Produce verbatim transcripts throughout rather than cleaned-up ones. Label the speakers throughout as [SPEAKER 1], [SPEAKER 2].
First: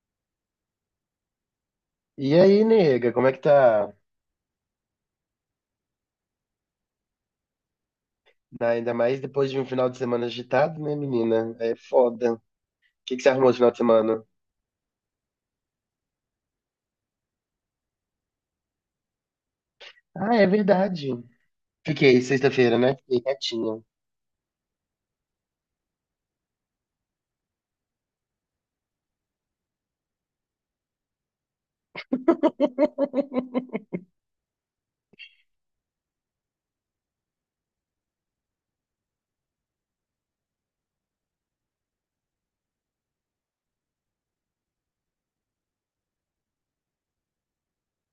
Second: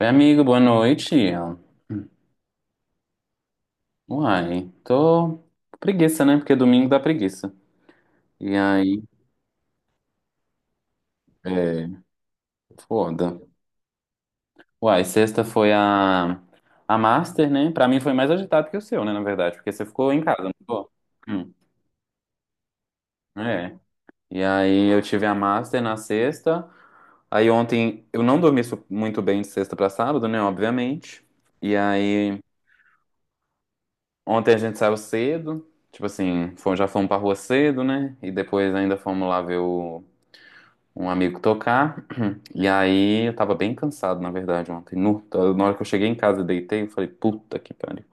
[SPEAKER 1] Oi, amigo, boa noite.
[SPEAKER 2] E aí, nega, como é que tá?
[SPEAKER 1] Uai, tô com preguiça, né? Porque domingo dá preguiça. E
[SPEAKER 2] Ainda
[SPEAKER 1] aí,
[SPEAKER 2] mais depois de um final de semana agitado, né, menina? É
[SPEAKER 1] é,
[SPEAKER 2] foda. O que que você
[SPEAKER 1] foda.
[SPEAKER 2] arrumou de final de semana?
[SPEAKER 1] Uai, sexta foi a, a Master, né? Pra mim foi mais agitado que o seu, né? Na verdade, porque você ficou em
[SPEAKER 2] Ah,
[SPEAKER 1] casa,
[SPEAKER 2] é
[SPEAKER 1] não ficou?
[SPEAKER 2] verdade.
[SPEAKER 1] Hum,
[SPEAKER 2] Fiquei sexta-feira, né? Fiquei
[SPEAKER 1] é.
[SPEAKER 2] quietinha.
[SPEAKER 1] E aí eu tive a Master na sexta. Aí ontem eu não dormi su- muito bem de sexta pra sábado, né? Obviamente. E aí ontem a gente saiu cedo. Tipo assim, fomos- já fomos pra rua cedo, né? E depois ainda fomos lá ver o um amigo tocar. E aí eu tava bem cansado, na verdade, ontem. Nu, Então, na hora que eu cheguei em casa e deitei, eu falei, puta que pariu.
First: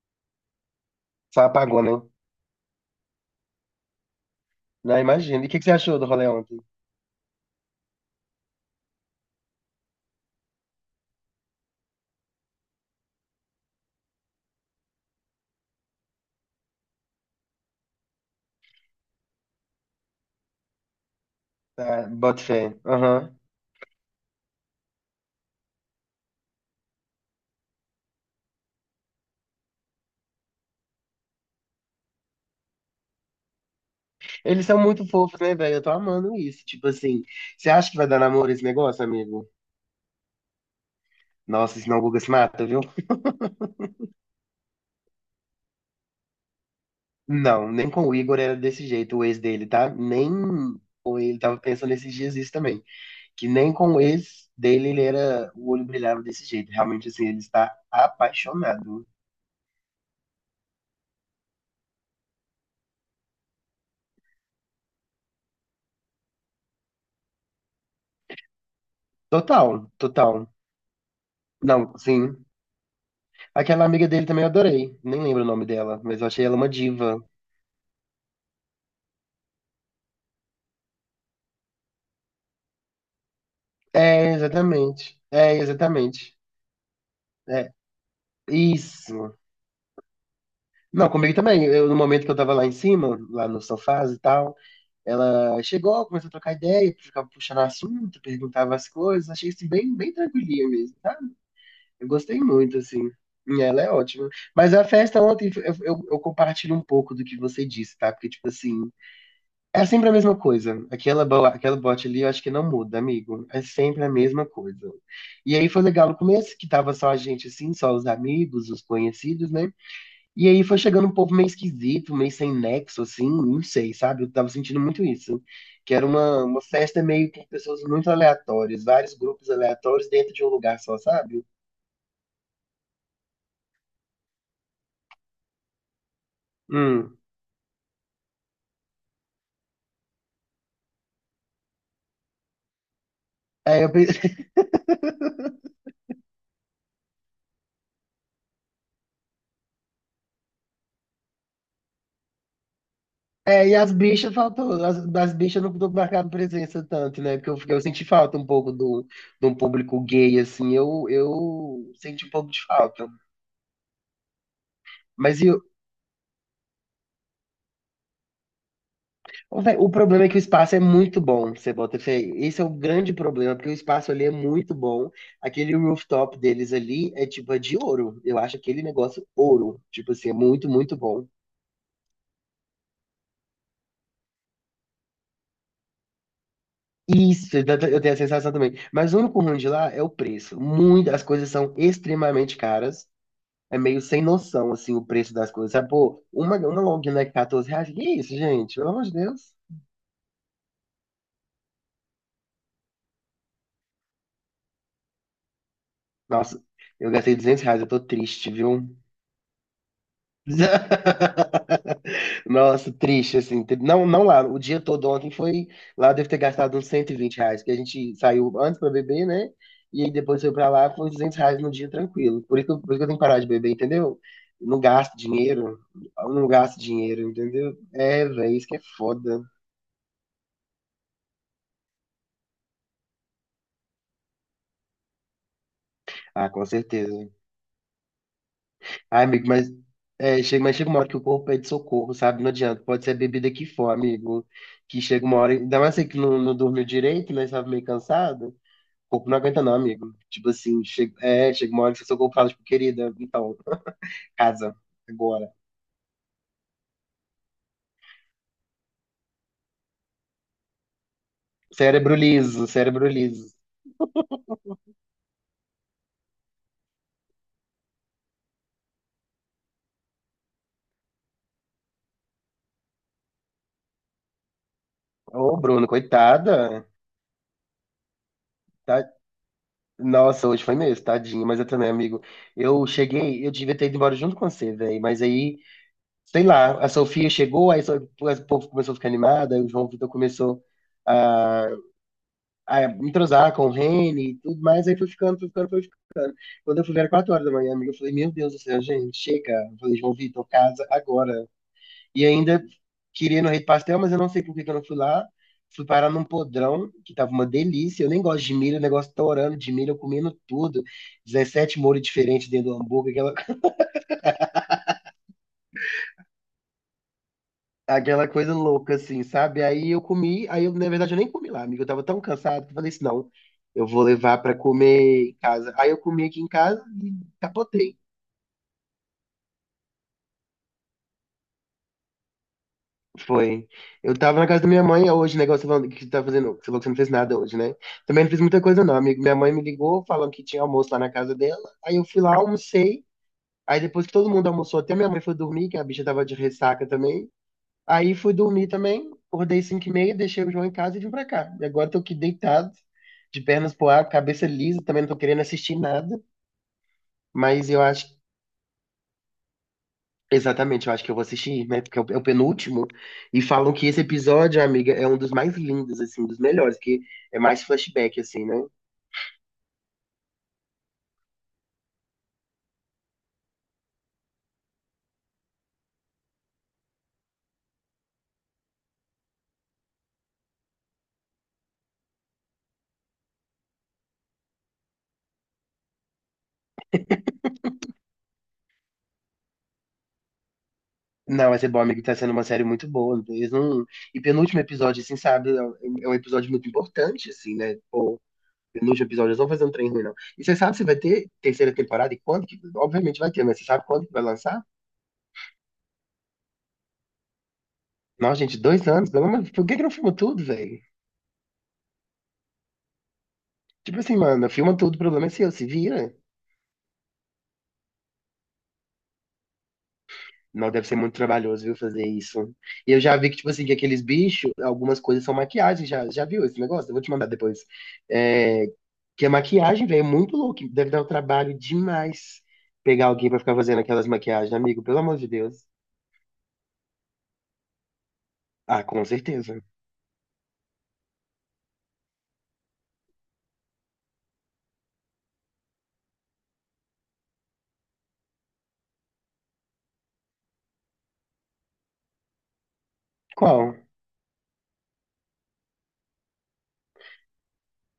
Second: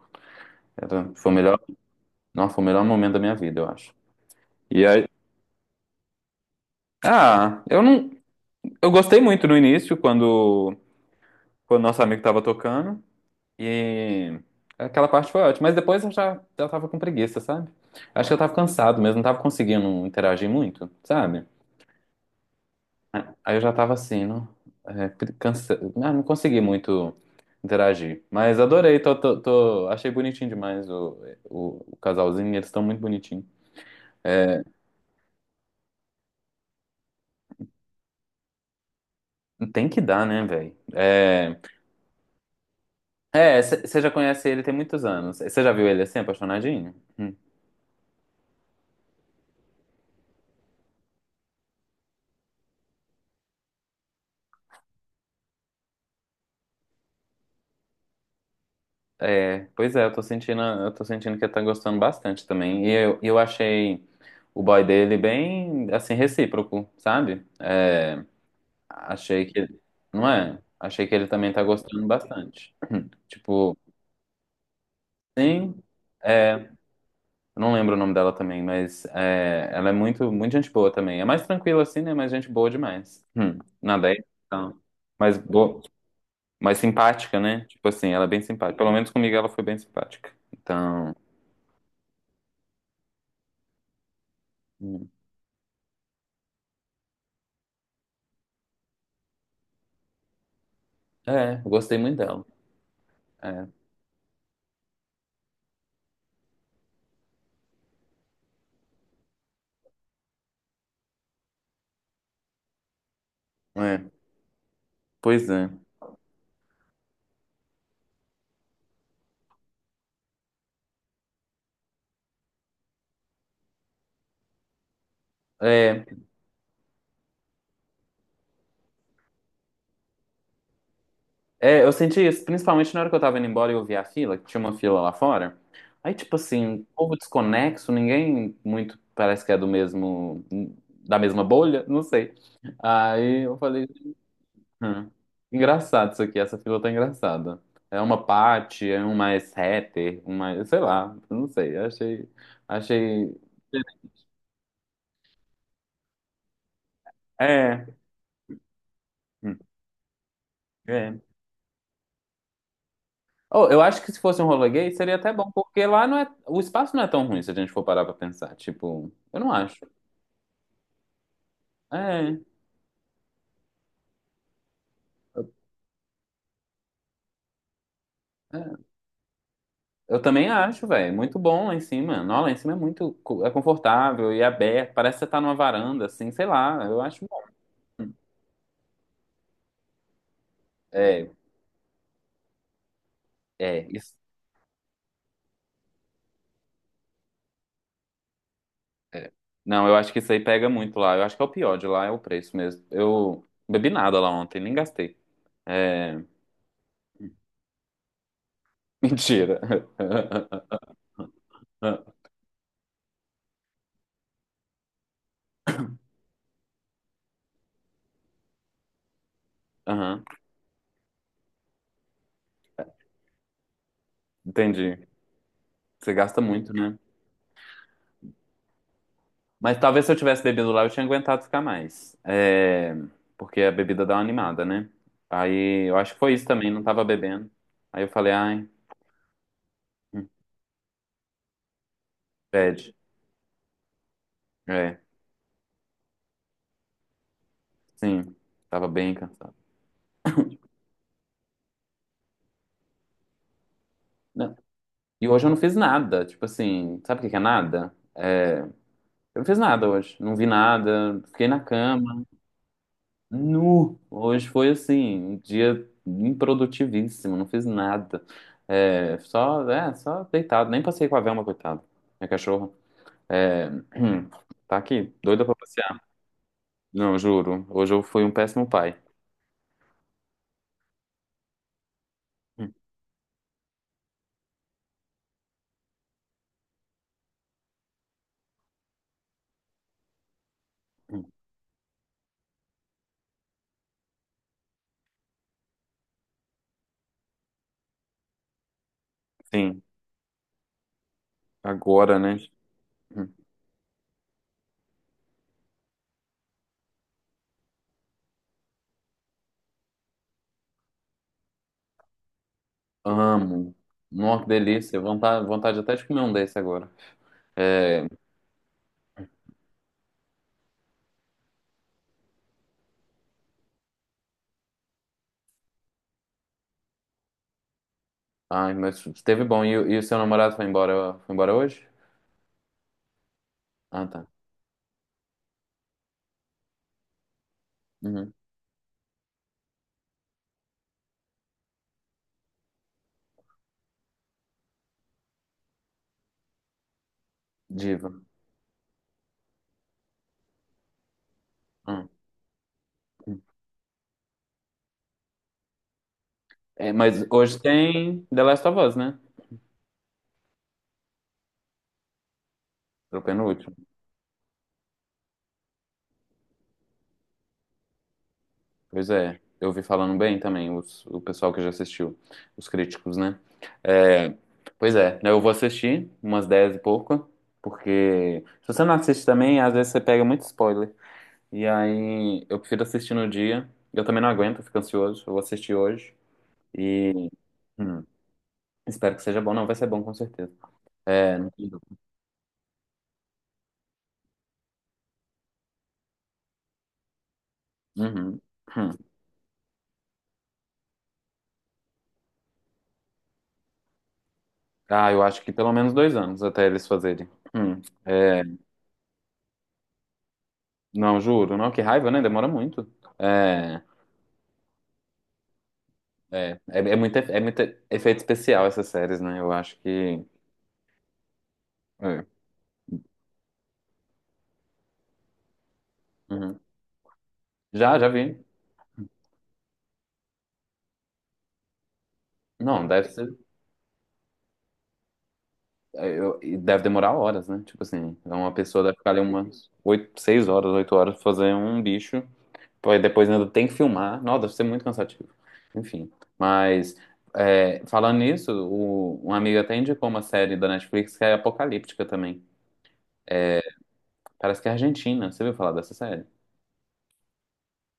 [SPEAKER 1] Era, foi o
[SPEAKER 2] Só
[SPEAKER 1] melhor,
[SPEAKER 2] apagou, né?
[SPEAKER 1] não, foi o melhor momento da minha vida, eu acho. E
[SPEAKER 2] Não,
[SPEAKER 1] aí,
[SPEAKER 2] imagina. E o que que você achou do rolê ontem?
[SPEAKER 1] ah, eu não, eu gostei muito no início quando quando nosso amigo tava tocando e aquela parte foi ótima, mas depois eu já já tava com preguiça, sabe? Acho que eu tava cansado mesmo, não tava conseguindo interagir muito, sabe?
[SPEAKER 2] Ah, bota fé. Aham.
[SPEAKER 1] Aí eu já tava assim, não, é, cansa... não, não consegui muito interagir. Mas adorei, tô, tô- tô- achei bonitinho demais o, o, o casalzinho, eles estão muito bonitinhos. É,
[SPEAKER 2] Eles são muito fofos, né, velho? Eu tô amando isso. Tipo assim, você acha que vai dar namoro esse negócio, amigo?
[SPEAKER 1] tem que dar, né, velho? É,
[SPEAKER 2] Nossa, senão o Guga se mata, viu?
[SPEAKER 1] é, você já conhece ele tem muitos anos. Você já viu ele assim, apaixonadinho? Hum.
[SPEAKER 2] Não, nem com o Igor era desse jeito, o ex dele, tá? Nem com ele tava pensando esses dias isso também. Que nem com o ex dele ele era, o olho brilhava desse jeito. Realmente, assim, ele está apaixonado.
[SPEAKER 1] É, pois é, eu tô sentindo, eu tô sentindo que ele tá gostando bastante também. E eu, eu achei o boy dele bem, assim, recíproco, sabe? É, achei que ele,
[SPEAKER 2] Total,
[SPEAKER 1] não
[SPEAKER 2] total.
[SPEAKER 1] é? Achei que ele também tá
[SPEAKER 2] Não,
[SPEAKER 1] gostando
[SPEAKER 2] sim.
[SPEAKER 1] bastante. Tipo,
[SPEAKER 2] Aquela amiga dele também eu adorei. Nem lembro o nome
[SPEAKER 1] sim,
[SPEAKER 2] dela, mas eu achei ela uma
[SPEAKER 1] é,
[SPEAKER 2] diva.
[SPEAKER 1] eu não lembro o nome dela também, mas é, ela é muito, muito gente boa também. É mais tranquila assim, né? Mas gente boa demais. Hum, nada aí,
[SPEAKER 2] É,
[SPEAKER 1] então.
[SPEAKER 2] exatamente.
[SPEAKER 1] Mas
[SPEAKER 2] É,
[SPEAKER 1] boa,
[SPEAKER 2] exatamente.
[SPEAKER 1] mais simpática, né?
[SPEAKER 2] É,
[SPEAKER 1] Tipo assim, ela é bem simpática. Pelo menos comigo
[SPEAKER 2] isso.
[SPEAKER 1] ela foi bem simpática.
[SPEAKER 2] Não,
[SPEAKER 1] Então,
[SPEAKER 2] comigo também. Eu, no momento que eu tava lá em cima, lá no sofá e tal,
[SPEAKER 1] hum,
[SPEAKER 2] ela chegou, começou a trocar ideia, ficava puxando assunto, perguntava as coisas. Achei isso bem, bem tranquilinha mesmo, tá?
[SPEAKER 1] é, eu gostei
[SPEAKER 2] Eu
[SPEAKER 1] muito
[SPEAKER 2] gostei
[SPEAKER 1] dela.
[SPEAKER 2] muito, assim. E
[SPEAKER 1] É,
[SPEAKER 2] ela é ótima. Mas a festa ontem, eu, eu, eu compartilho um pouco do que você disse, tá? Porque, tipo assim, é sempre a mesma coisa. Aquela, bo- aquela bote ali, eu acho que não muda, amigo. É
[SPEAKER 1] é,
[SPEAKER 2] sempre a mesma coisa.
[SPEAKER 1] pois
[SPEAKER 2] E aí
[SPEAKER 1] é.
[SPEAKER 2] foi legal no começo, que tava só a gente, assim, só os amigos, os conhecidos, né? E aí foi chegando um povo meio esquisito, meio sem nexo, assim, não sei, sabe? Eu tava sentindo muito isso. Que
[SPEAKER 1] É,
[SPEAKER 2] era uma, uma festa meio com pessoas muito aleatórias, vários grupos aleatórios dentro de um lugar só, sabe?
[SPEAKER 1] É, eu senti isso, principalmente na hora que eu tava indo embora e eu vi a fila, que tinha uma fila lá fora. Aí, tipo assim, um povo
[SPEAKER 2] Hum.
[SPEAKER 1] desconexo, ninguém muito parece que é do mesmo, da mesma bolha, não sei. Aí eu
[SPEAKER 2] Aí
[SPEAKER 1] falei,
[SPEAKER 2] eu, pe-
[SPEAKER 1] "Hum, engraçado isso aqui, essa fila tá engraçada. É uma Paty, é um mais hater, um mais, sei lá, não sei, achei, achei,
[SPEAKER 2] É, e as bichas faltou, as, das bichas eu não tô marcando presença tanto, né? Porque eu, fiquei- eu
[SPEAKER 1] é,
[SPEAKER 2] senti falta um pouco do, de um
[SPEAKER 1] hum,
[SPEAKER 2] público gay, assim, eu,
[SPEAKER 1] é.
[SPEAKER 2] eu senti um pouco de falta.
[SPEAKER 1] Oh, eu acho que se fosse um rolê gay seria até
[SPEAKER 2] Mas e
[SPEAKER 1] bom,
[SPEAKER 2] o
[SPEAKER 1] porque lá não é, o espaço não é tão ruim se a gente for parar pra pensar, tipo, eu não
[SPEAKER 2] ô, véi,
[SPEAKER 1] acho.
[SPEAKER 2] o problema é que o espaço é muito bom, você bota fé.
[SPEAKER 1] É,
[SPEAKER 2] Esse é o grande problema, porque o espaço ali é muito bom. Aquele rooftop deles ali é tipo é de ouro. Eu acho aquele
[SPEAKER 1] é.
[SPEAKER 2] negócio ouro. Tipo
[SPEAKER 1] Eu
[SPEAKER 2] assim, é
[SPEAKER 1] também
[SPEAKER 2] muito,
[SPEAKER 1] acho,
[SPEAKER 2] muito
[SPEAKER 1] velho.
[SPEAKER 2] bom.
[SPEAKER 1] Muito bom lá em cima. Não, lá em cima é muito co- é confortável e aberto. Parece que você tá numa varanda, assim, sei lá. Eu acho bom.
[SPEAKER 2] Isso, eu tenho eu tenho a sensação também. Mas o único ruim de lá é o preço. Muito, as
[SPEAKER 1] É,
[SPEAKER 2] coisas são extremamente caras. É
[SPEAKER 1] é,
[SPEAKER 2] meio
[SPEAKER 1] isso.
[SPEAKER 2] sem noção, assim, o preço das coisas. Sabe, pô, uma, uma long neck, quatorze reais. Que isso, gente? Pelo amor de
[SPEAKER 1] É.
[SPEAKER 2] Deus.
[SPEAKER 1] Não, eu acho que isso aí pega muito lá. Eu acho que é o pior de lá, é o preço mesmo. Eu bebi nada lá ontem, nem gastei. É,
[SPEAKER 2] Nossa, eu gastei duzentos reais, eu tô triste, viu?
[SPEAKER 1] mentira.
[SPEAKER 2] Nossa, triste, assim. tri- Não, não lá, o dia todo ontem foi. Lá eu devo ter gastado uns cento e vinte reais, porque a gente saiu antes pra beber, né? E aí
[SPEAKER 1] Aham,
[SPEAKER 2] depois foi pra lá, foi duzentos reais no dia tranquilo. Por isso, que eu- por isso que eu tenho que parar de beber, entendeu? Não
[SPEAKER 1] entendi.
[SPEAKER 2] gasto dinheiro,
[SPEAKER 1] Você
[SPEAKER 2] eu
[SPEAKER 1] gasta
[SPEAKER 2] não
[SPEAKER 1] muito,
[SPEAKER 2] gasto
[SPEAKER 1] né?
[SPEAKER 2] dinheiro, entendeu? É, velho, isso que é foda.
[SPEAKER 1] Mas talvez se eu tivesse bebido lá, eu tinha aguentado ficar mais. É, porque a bebida dá uma animada, né? Aí eu acho que foi isso
[SPEAKER 2] Ah, com
[SPEAKER 1] também, não tava
[SPEAKER 2] certeza.
[SPEAKER 1] bebendo. Aí eu falei, ai,
[SPEAKER 2] Ai, amigo, mas,
[SPEAKER 1] hum,
[SPEAKER 2] é, chega, mas chega uma hora que o corpo pede socorro, sabe? Não
[SPEAKER 1] bad.
[SPEAKER 2] adianta. Pode ser a bebida que for, amigo.
[SPEAKER 1] É,
[SPEAKER 2] Que chega uma hora. Ainda mais você que não, não dormiu direito, né? Sabe, meio
[SPEAKER 1] sim,
[SPEAKER 2] cansado.
[SPEAKER 1] tava bem
[SPEAKER 2] O corpo não
[SPEAKER 1] cansado.
[SPEAKER 2] aguenta, não, amigo. Tipo assim, chega, é, chega uma hora que o seu corpo fala, tipo, querida, então,
[SPEAKER 1] Não.
[SPEAKER 2] casa,
[SPEAKER 1] E hoje
[SPEAKER 2] agora.
[SPEAKER 1] eu não fiz nada, tipo assim, sabe o que que é nada? É, eu não fiz nada hoje, não vi nada, fiquei na
[SPEAKER 2] Cérebro
[SPEAKER 1] cama,
[SPEAKER 2] liso, cérebro liso.
[SPEAKER 1] nu. Hoje foi assim, um dia improdutivíssimo, não fiz nada. É, só, é, só deitado, nem passei com a Velma, coitada, minha cachorra. É, tá aqui, doida pra
[SPEAKER 2] Ô, Bruno,
[SPEAKER 1] passear.
[SPEAKER 2] coitada.
[SPEAKER 1] Não, juro. Hoje eu fui um péssimo pai.
[SPEAKER 2] Tá... Nossa, hoje foi mesmo, tadinho, mas eu também, amigo. Eu cheguei, eu devia ter ido embora junto com você, velho. Mas aí, sei lá, a Sofia chegou, aí só- o povo começou a ficar animado, aí o João Vitor começou a, a entrosar com o Reni e tudo mais, aí foi ficando, foi ficando, foi ficando. Quando eu fui ver era quatro horas da manhã, amiga, eu falei, meu Deus do céu, gente, chega. Eu
[SPEAKER 1] Sim,
[SPEAKER 2] falei, João Vitor, casa agora.
[SPEAKER 1] agora,
[SPEAKER 2] E
[SPEAKER 1] né?
[SPEAKER 2] ainda queria ir no Rei do Pastel, mas eu não sei por que que eu não fui lá. Fui parar num podrão, que tava uma delícia. Eu nem gosto de milho, o negócio torando de milho, eu comendo tudo. dezessete molhos diferentes dentro do hambúrguer, aquela,
[SPEAKER 1] Amo. Nossa, que delícia. Vontade, vontade até de comer um desse agora. É,
[SPEAKER 2] aquela coisa louca, assim, sabe? Aí eu comi, aí eu, na verdade, eu nem comi lá, amigo. Eu tava tão cansado que eu falei assim, não, eu vou levar pra comer em casa. Aí eu comi aqui em casa e capotei.
[SPEAKER 1] ai, mas esteve bom. E, o e o seu namorado foi embora, foi embora hoje?
[SPEAKER 2] Foi.
[SPEAKER 1] Ah,
[SPEAKER 2] Eu
[SPEAKER 1] tá.
[SPEAKER 2] tava na casa da minha mãe hoje, negócio falando que você tá fazendo, você falou que você não fez nada hoje, né? Também não
[SPEAKER 1] Uhum.
[SPEAKER 2] fiz muita coisa não, amigo. Minha mãe me ligou falando que tinha almoço lá na casa dela. Aí eu fui lá, almocei. Aí depois que todo mundo almoçou, até minha mãe foi dormir, que a bicha tava de ressaca também.
[SPEAKER 1] Diva.
[SPEAKER 2] Aí fui dormir também, acordei cinco e meia, deixei o João em casa e vim pra cá. E agora tô
[SPEAKER 1] Hum.
[SPEAKER 2] aqui deitado, de pernas pro ar, cabeça lisa, também não tô querendo assistir nada,
[SPEAKER 1] É, mas hoje
[SPEAKER 2] mas eu acho,
[SPEAKER 1] tem The Last of Us, né?
[SPEAKER 2] exatamente, eu acho que eu vou assistir, né, porque é o, é o penúltimo,
[SPEAKER 1] Pro
[SPEAKER 2] e falam
[SPEAKER 1] penúltimo.
[SPEAKER 2] que esse episódio, amiga, é um dos mais lindos, assim, um dos melhores, que é mais flashback, assim, né?
[SPEAKER 1] Pois é, eu ouvi falando bem também, os- o pessoal que já assistiu, os críticos, né? É, pois é, né, eu vou assistir umas dez e pouco, porque se você não assiste também, às vezes você pega muito spoiler. E aí eu prefiro assistir no dia, eu também não aguento, eu fico ansioso, eu vou assistir hoje e hum, espero que seja bom. Não, vai ser bom com certeza. É, não
[SPEAKER 2] Não, mas é
[SPEAKER 1] tem
[SPEAKER 2] bom,
[SPEAKER 1] dúvida.
[SPEAKER 2] amigo, tá sendo uma série muito boa, eles não... E penúltimo episódio, assim, sabe, é um é um episódio muito importante, assim, né. Pô,
[SPEAKER 1] Uhum.
[SPEAKER 2] nos
[SPEAKER 1] Hum.
[SPEAKER 2] episódios eles vão fazer um trem ruim, não. E você sabe se vai ter terceira temporada e quando? que- Obviamente vai ter, mas você sabe quando que vai lançar?
[SPEAKER 1] Ah, eu acho que pelo menos dois anos até eles fazerem. Hum.
[SPEAKER 2] Nossa,
[SPEAKER 1] É,
[SPEAKER 2] gente, dois anos, pelo menos, por que que não filma tudo, velho?
[SPEAKER 1] não, juro, não, que raiva, né? Demora muito. É.
[SPEAKER 2] Tipo assim, mano, filma tudo, o problema é seu, se vira.
[SPEAKER 1] É, é, é muito, efe- é muito efeito especial essas séries, né? Eu acho que.
[SPEAKER 2] Não, deve ser muito trabalhoso, viu, fazer
[SPEAKER 1] É,
[SPEAKER 2] isso. E eu já vi que, tipo assim, que aqueles bichos, algumas coisas são maquiagem, já, já viu
[SPEAKER 1] uhum.
[SPEAKER 2] esse negócio? Eu vou te mandar depois.
[SPEAKER 1] Já, já vi.
[SPEAKER 2] É, que a maquiagem, velho, é muito louco, deve dar um trabalho demais
[SPEAKER 1] Não,
[SPEAKER 2] pegar
[SPEAKER 1] deve ser.
[SPEAKER 2] alguém pra ficar fazendo aquelas maquiagens, amigo, pelo amor de Deus.
[SPEAKER 1] É, eu- e deve demorar horas, né? Tipo assim, então uma pessoa
[SPEAKER 2] Ah,
[SPEAKER 1] deve
[SPEAKER 2] com
[SPEAKER 1] ficar ali
[SPEAKER 2] certeza.
[SPEAKER 1] umas oito, seis horas, oito horas pra fazer um bicho, pô, e depois ainda tem que filmar. Nossa, deve ser muito cansativo. Enfim, mas é, falando nisso, o, um amigo até indicou uma série da Netflix que é apocalíptica também.
[SPEAKER 2] Qual?
[SPEAKER 1] Parece que é argentina. Você viu falar dessa série?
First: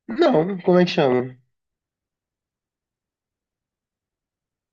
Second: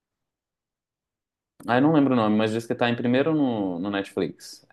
[SPEAKER 2] Não, como é que chama?
[SPEAKER 1] Ah, eu não lembro o nome, mas diz que tá em primeiro no, no Netflix.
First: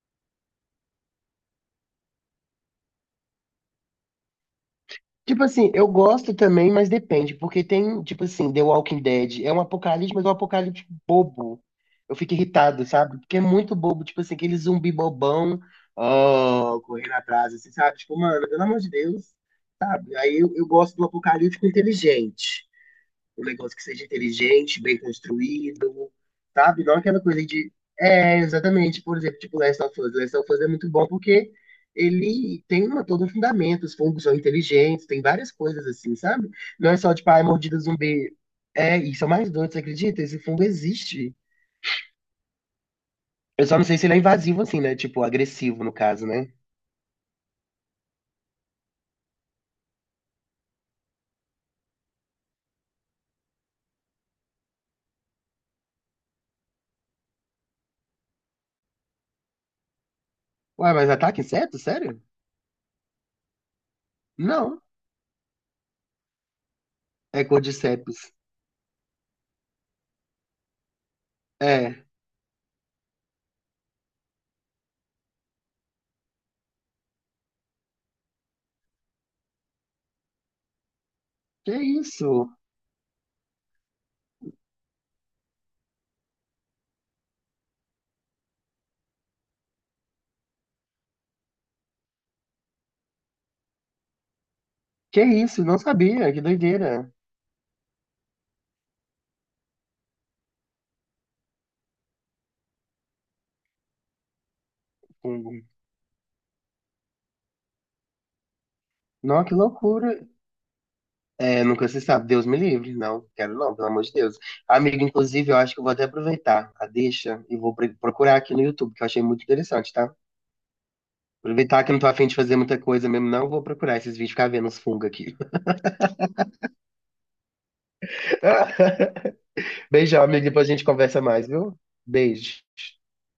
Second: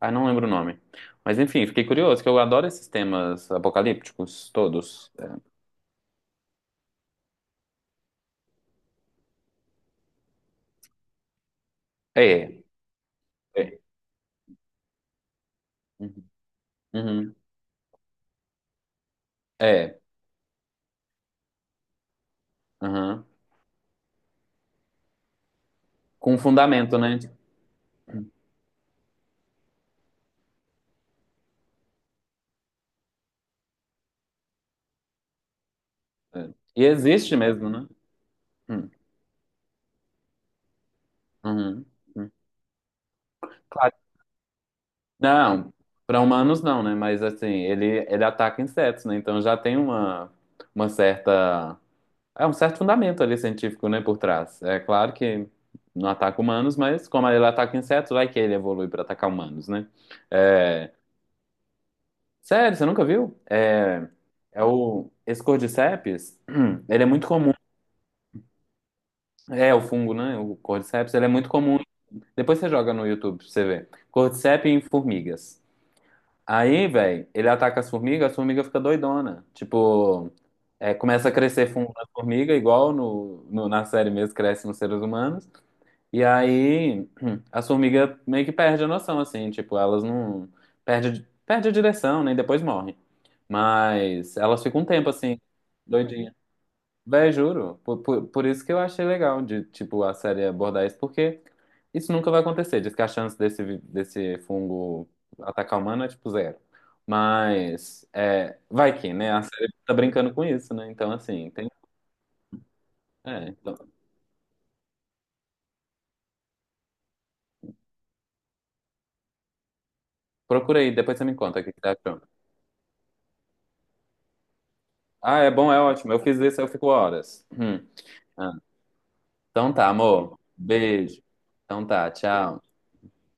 [SPEAKER 1] Ah, não lembro o nome. Mas enfim, fiquei curioso, que eu adoro esses temas apocalípticos todos.
[SPEAKER 2] Tipo assim, eu gosto também, mas depende, porque tem, tipo assim, The Walking Dead, é um apocalipse, mas é um apocalipse bobo. Eu
[SPEAKER 1] É,
[SPEAKER 2] fico
[SPEAKER 1] é.
[SPEAKER 2] irritado, sabe? Porque é muito
[SPEAKER 1] É.
[SPEAKER 2] bobo, tipo assim, aquele zumbi bobão,
[SPEAKER 1] Uhum.
[SPEAKER 2] ó, correndo
[SPEAKER 1] Uhum.
[SPEAKER 2] atrás, assim, sabe? Tipo, mano, pelo amor de Deus,
[SPEAKER 1] É,
[SPEAKER 2] sabe? Aí eu, eu gosto do apocalíptico inteligente.
[SPEAKER 1] uhum.
[SPEAKER 2] Um negócio que seja inteligente, bem construído,
[SPEAKER 1] Com
[SPEAKER 2] sabe? Não
[SPEAKER 1] fundamento, né?
[SPEAKER 2] aquela coisa de. É, exatamente, por exemplo, tipo Last of Us. Last of Us é muito bom porque ele tem uma, todo um fundamento, os fungos são inteligentes, tem várias coisas assim,
[SPEAKER 1] É.
[SPEAKER 2] sabe?
[SPEAKER 1] E
[SPEAKER 2] Não é só tipo,
[SPEAKER 1] existe
[SPEAKER 2] ah,
[SPEAKER 1] mesmo,
[SPEAKER 2] mordida
[SPEAKER 1] né?
[SPEAKER 2] zumbi.
[SPEAKER 1] Hum.
[SPEAKER 2] É, e são mais doidos, você acredita? Esse fungo existe.
[SPEAKER 1] Uhum. Hum.
[SPEAKER 2] Eu só não
[SPEAKER 1] Claro.
[SPEAKER 2] sei se ele é invasivo assim, né? Tipo,
[SPEAKER 1] Não,
[SPEAKER 2] agressivo no
[SPEAKER 1] para
[SPEAKER 2] caso, né?
[SPEAKER 1] humanos não, né? Mas assim, ele, ele ataca insetos, né? Então já tem uma, uma certa. É um certo fundamento ali científico, né, por trás. É claro que não ataca humanos, mas como ele ataca insetos, vai que ele evolui para atacar humanos, né? É,
[SPEAKER 2] Ué, mas ataca inseto? Sério?
[SPEAKER 1] sério, você nunca viu? É, é
[SPEAKER 2] Não.
[SPEAKER 1] o, esse Cordyceps, ele é muito
[SPEAKER 2] É
[SPEAKER 1] comum.
[SPEAKER 2] Cordyceps.
[SPEAKER 1] É o fungo, né? O Cordyceps, ele é muito comum.
[SPEAKER 2] É.
[SPEAKER 1] Depois você joga no YouTube pra você ver. Cordyceps em formigas. Aí, velho, ele ataca as formigas, as formigas ficam doidona. Tipo, é, começa a crescer
[SPEAKER 2] Que
[SPEAKER 1] fungo na
[SPEAKER 2] isso?
[SPEAKER 1] formiga, igual no, no- na série mesmo, cresce nos seres humanos. E aí as formigas meio que perdem a noção, assim, tipo, elas não. Perde, perde a direção, né? E depois morrem. Mas elas ficam um tempo
[SPEAKER 2] Que
[SPEAKER 1] assim,
[SPEAKER 2] isso? Não sabia.
[SPEAKER 1] doidinha.
[SPEAKER 2] Que doideira.
[SPEAKER 1] Véi, juro. Por, por, por isso que eu achei legal de, tipo, a série abordar isso, porque isso nunca vai acontecer. Diz que a chance desse, vi- desse fungo
[SPEAKER 2] Fungo.
[SPEAKER 1] atacar o humano é tipo zero. Mas é, vai que, né? A
[SPEAKER 2] Não, que
[SPEAKER 1] série tá
[SPEAKER 2] loucura.
[SPEAKER 1] brincando com isso, né? Então, assim,
[SPEAKER 2] É,
[SPEAKER 1] tem.
[SPEAKER 2] nunca se sabe. Deus me livre. Não,
[SPEAKER 1] É,
[SPEAKER 2] quero
[SPEAKER 1] então,
[SPEAKER 2] não, pelo amor de Deus. Amigo, inclusive, eu acho que eu vou até aproveitar a deixa e vou pre- procurar aqui no you tube, que eu achei muito interessante, tá?
[SPEAKER 1] procura aí, depois você me conta o que que
[SPEAKER 2] Aproveitar
[SPEAKER 1] tá
[SPEAKER 2] que eu não tô
[SPEAKER 1] achando.
[SPEAKER 2] afim de fazer muita coisa mesmo, não. Vou procurar esses vídeos, ficar vendo os fungos aqui.
[SPEAKER 1] Ah, é bom, é ótimo. Eu fiz isso, eu fico horas. Hum. Ah, então tá,
[SPEAKER 2] Beijão,
[SPEAKER 1] amor.
[SPEAKER 2] amigo. Depois a gente conversa
[SPEAKER 1] Beijo.
[SPEAKER 2] mais, viu?
[SPEAKER 1] Então tá,
[SPEAKER 2] Beijo.
[SPEAKER 1] tchau.